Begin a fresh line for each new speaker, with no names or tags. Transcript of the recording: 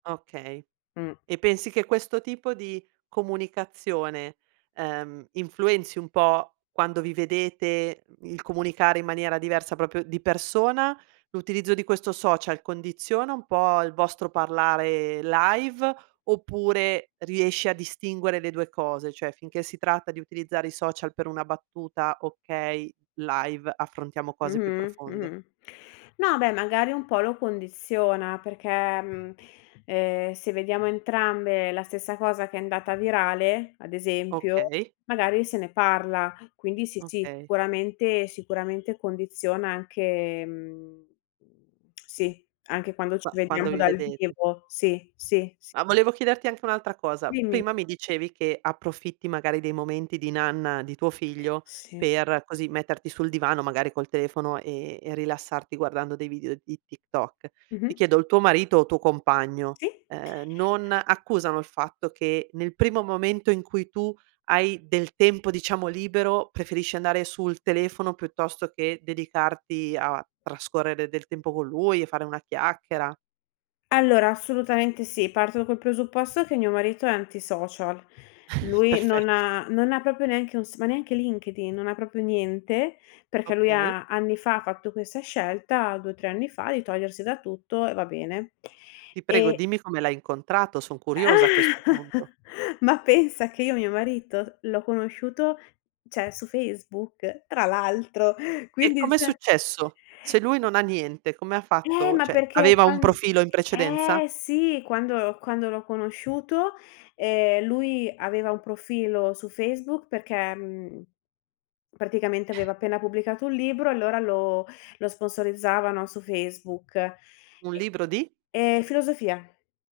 Okay,
Mh.
e pensi che questo tipo di comunicazione, ehm, influenzi un po' quando vi vedete? Il comunicare in maniera diversa, proprio di persona, l'utilizzo di questo social condiziona un po' il vostro parlare live oppure riesci a distinguere le due cose? Cioè, finché si tratta di utilizzare i social per una battuta, okay, live affrontiamo cose più
Mh-mh,
profonde?
mh-mh no, beh, magari un po' lo condiziona, perché mhmm ehm se vediamo entrambe la stessa cosa che è andata virale, ad esempio,
Okay.
magari se ne parla. Quindi sì, sì,
Okay.
sicuramente, sicuramente condiziona anche mhmm sì, anche quando ci
Qua quando
vediamo
vi
dal
vedete.
vivo. Sì, sì s
Ma volevo chiederti anche un'altra cosa.
Dimmi.
Prima mi dicevi che approfitti, magari, dei momenti di nanna di tuo figlio
Sì.
per, così, metterti sul divano, magari, col telefono e e rilassarti guardando dei video di TikTok. Ti
Mh-mh.
chiedo: il tuo marito o tuo compagno,
Sì.
ehm, non accusano il fatto che, nel primo momento in cui tu hai del tempo, diciamo, libero, preferisci andare sul telefono piuttosto che dedicarti a trascorrere del tempo con lui e fare una chiacchiera?
Allora, assolutamente sì. Parto col presupposto che mio marito è anti-social. Lui non
Perfetto.
ha non ha proprio neanche un s ma neanche LinkedIn, non ha proprio niente, perché lui
Okay.
ha, anni fa, fatto questa scelta, 2 o 3 anni fa, di togliersi da tutto, e va bene.
Ti prego,
E
dimmi come l'hai incontrato. Son curiosa a questo punto.
Ma pensa che io mio marito l'ho conosciuto cioè, su Facebook tra l'altro,
E
quindi
come è
cioè
successo? Se lui non ha niente, come ha
Eh,
fatto?
ma
Cioè,
perché
aveva un
quan
profilo in precedenza?
eh, sì, quando quando l'ho conosciuto, ehm, lui aveva un profilo su Facebook perché, mhmm, praticamente aveva appena pubblicato un libro e, allora, lo lo sponsorizzavano su Facebook
Un
e
libro di?
ehm, filosofia.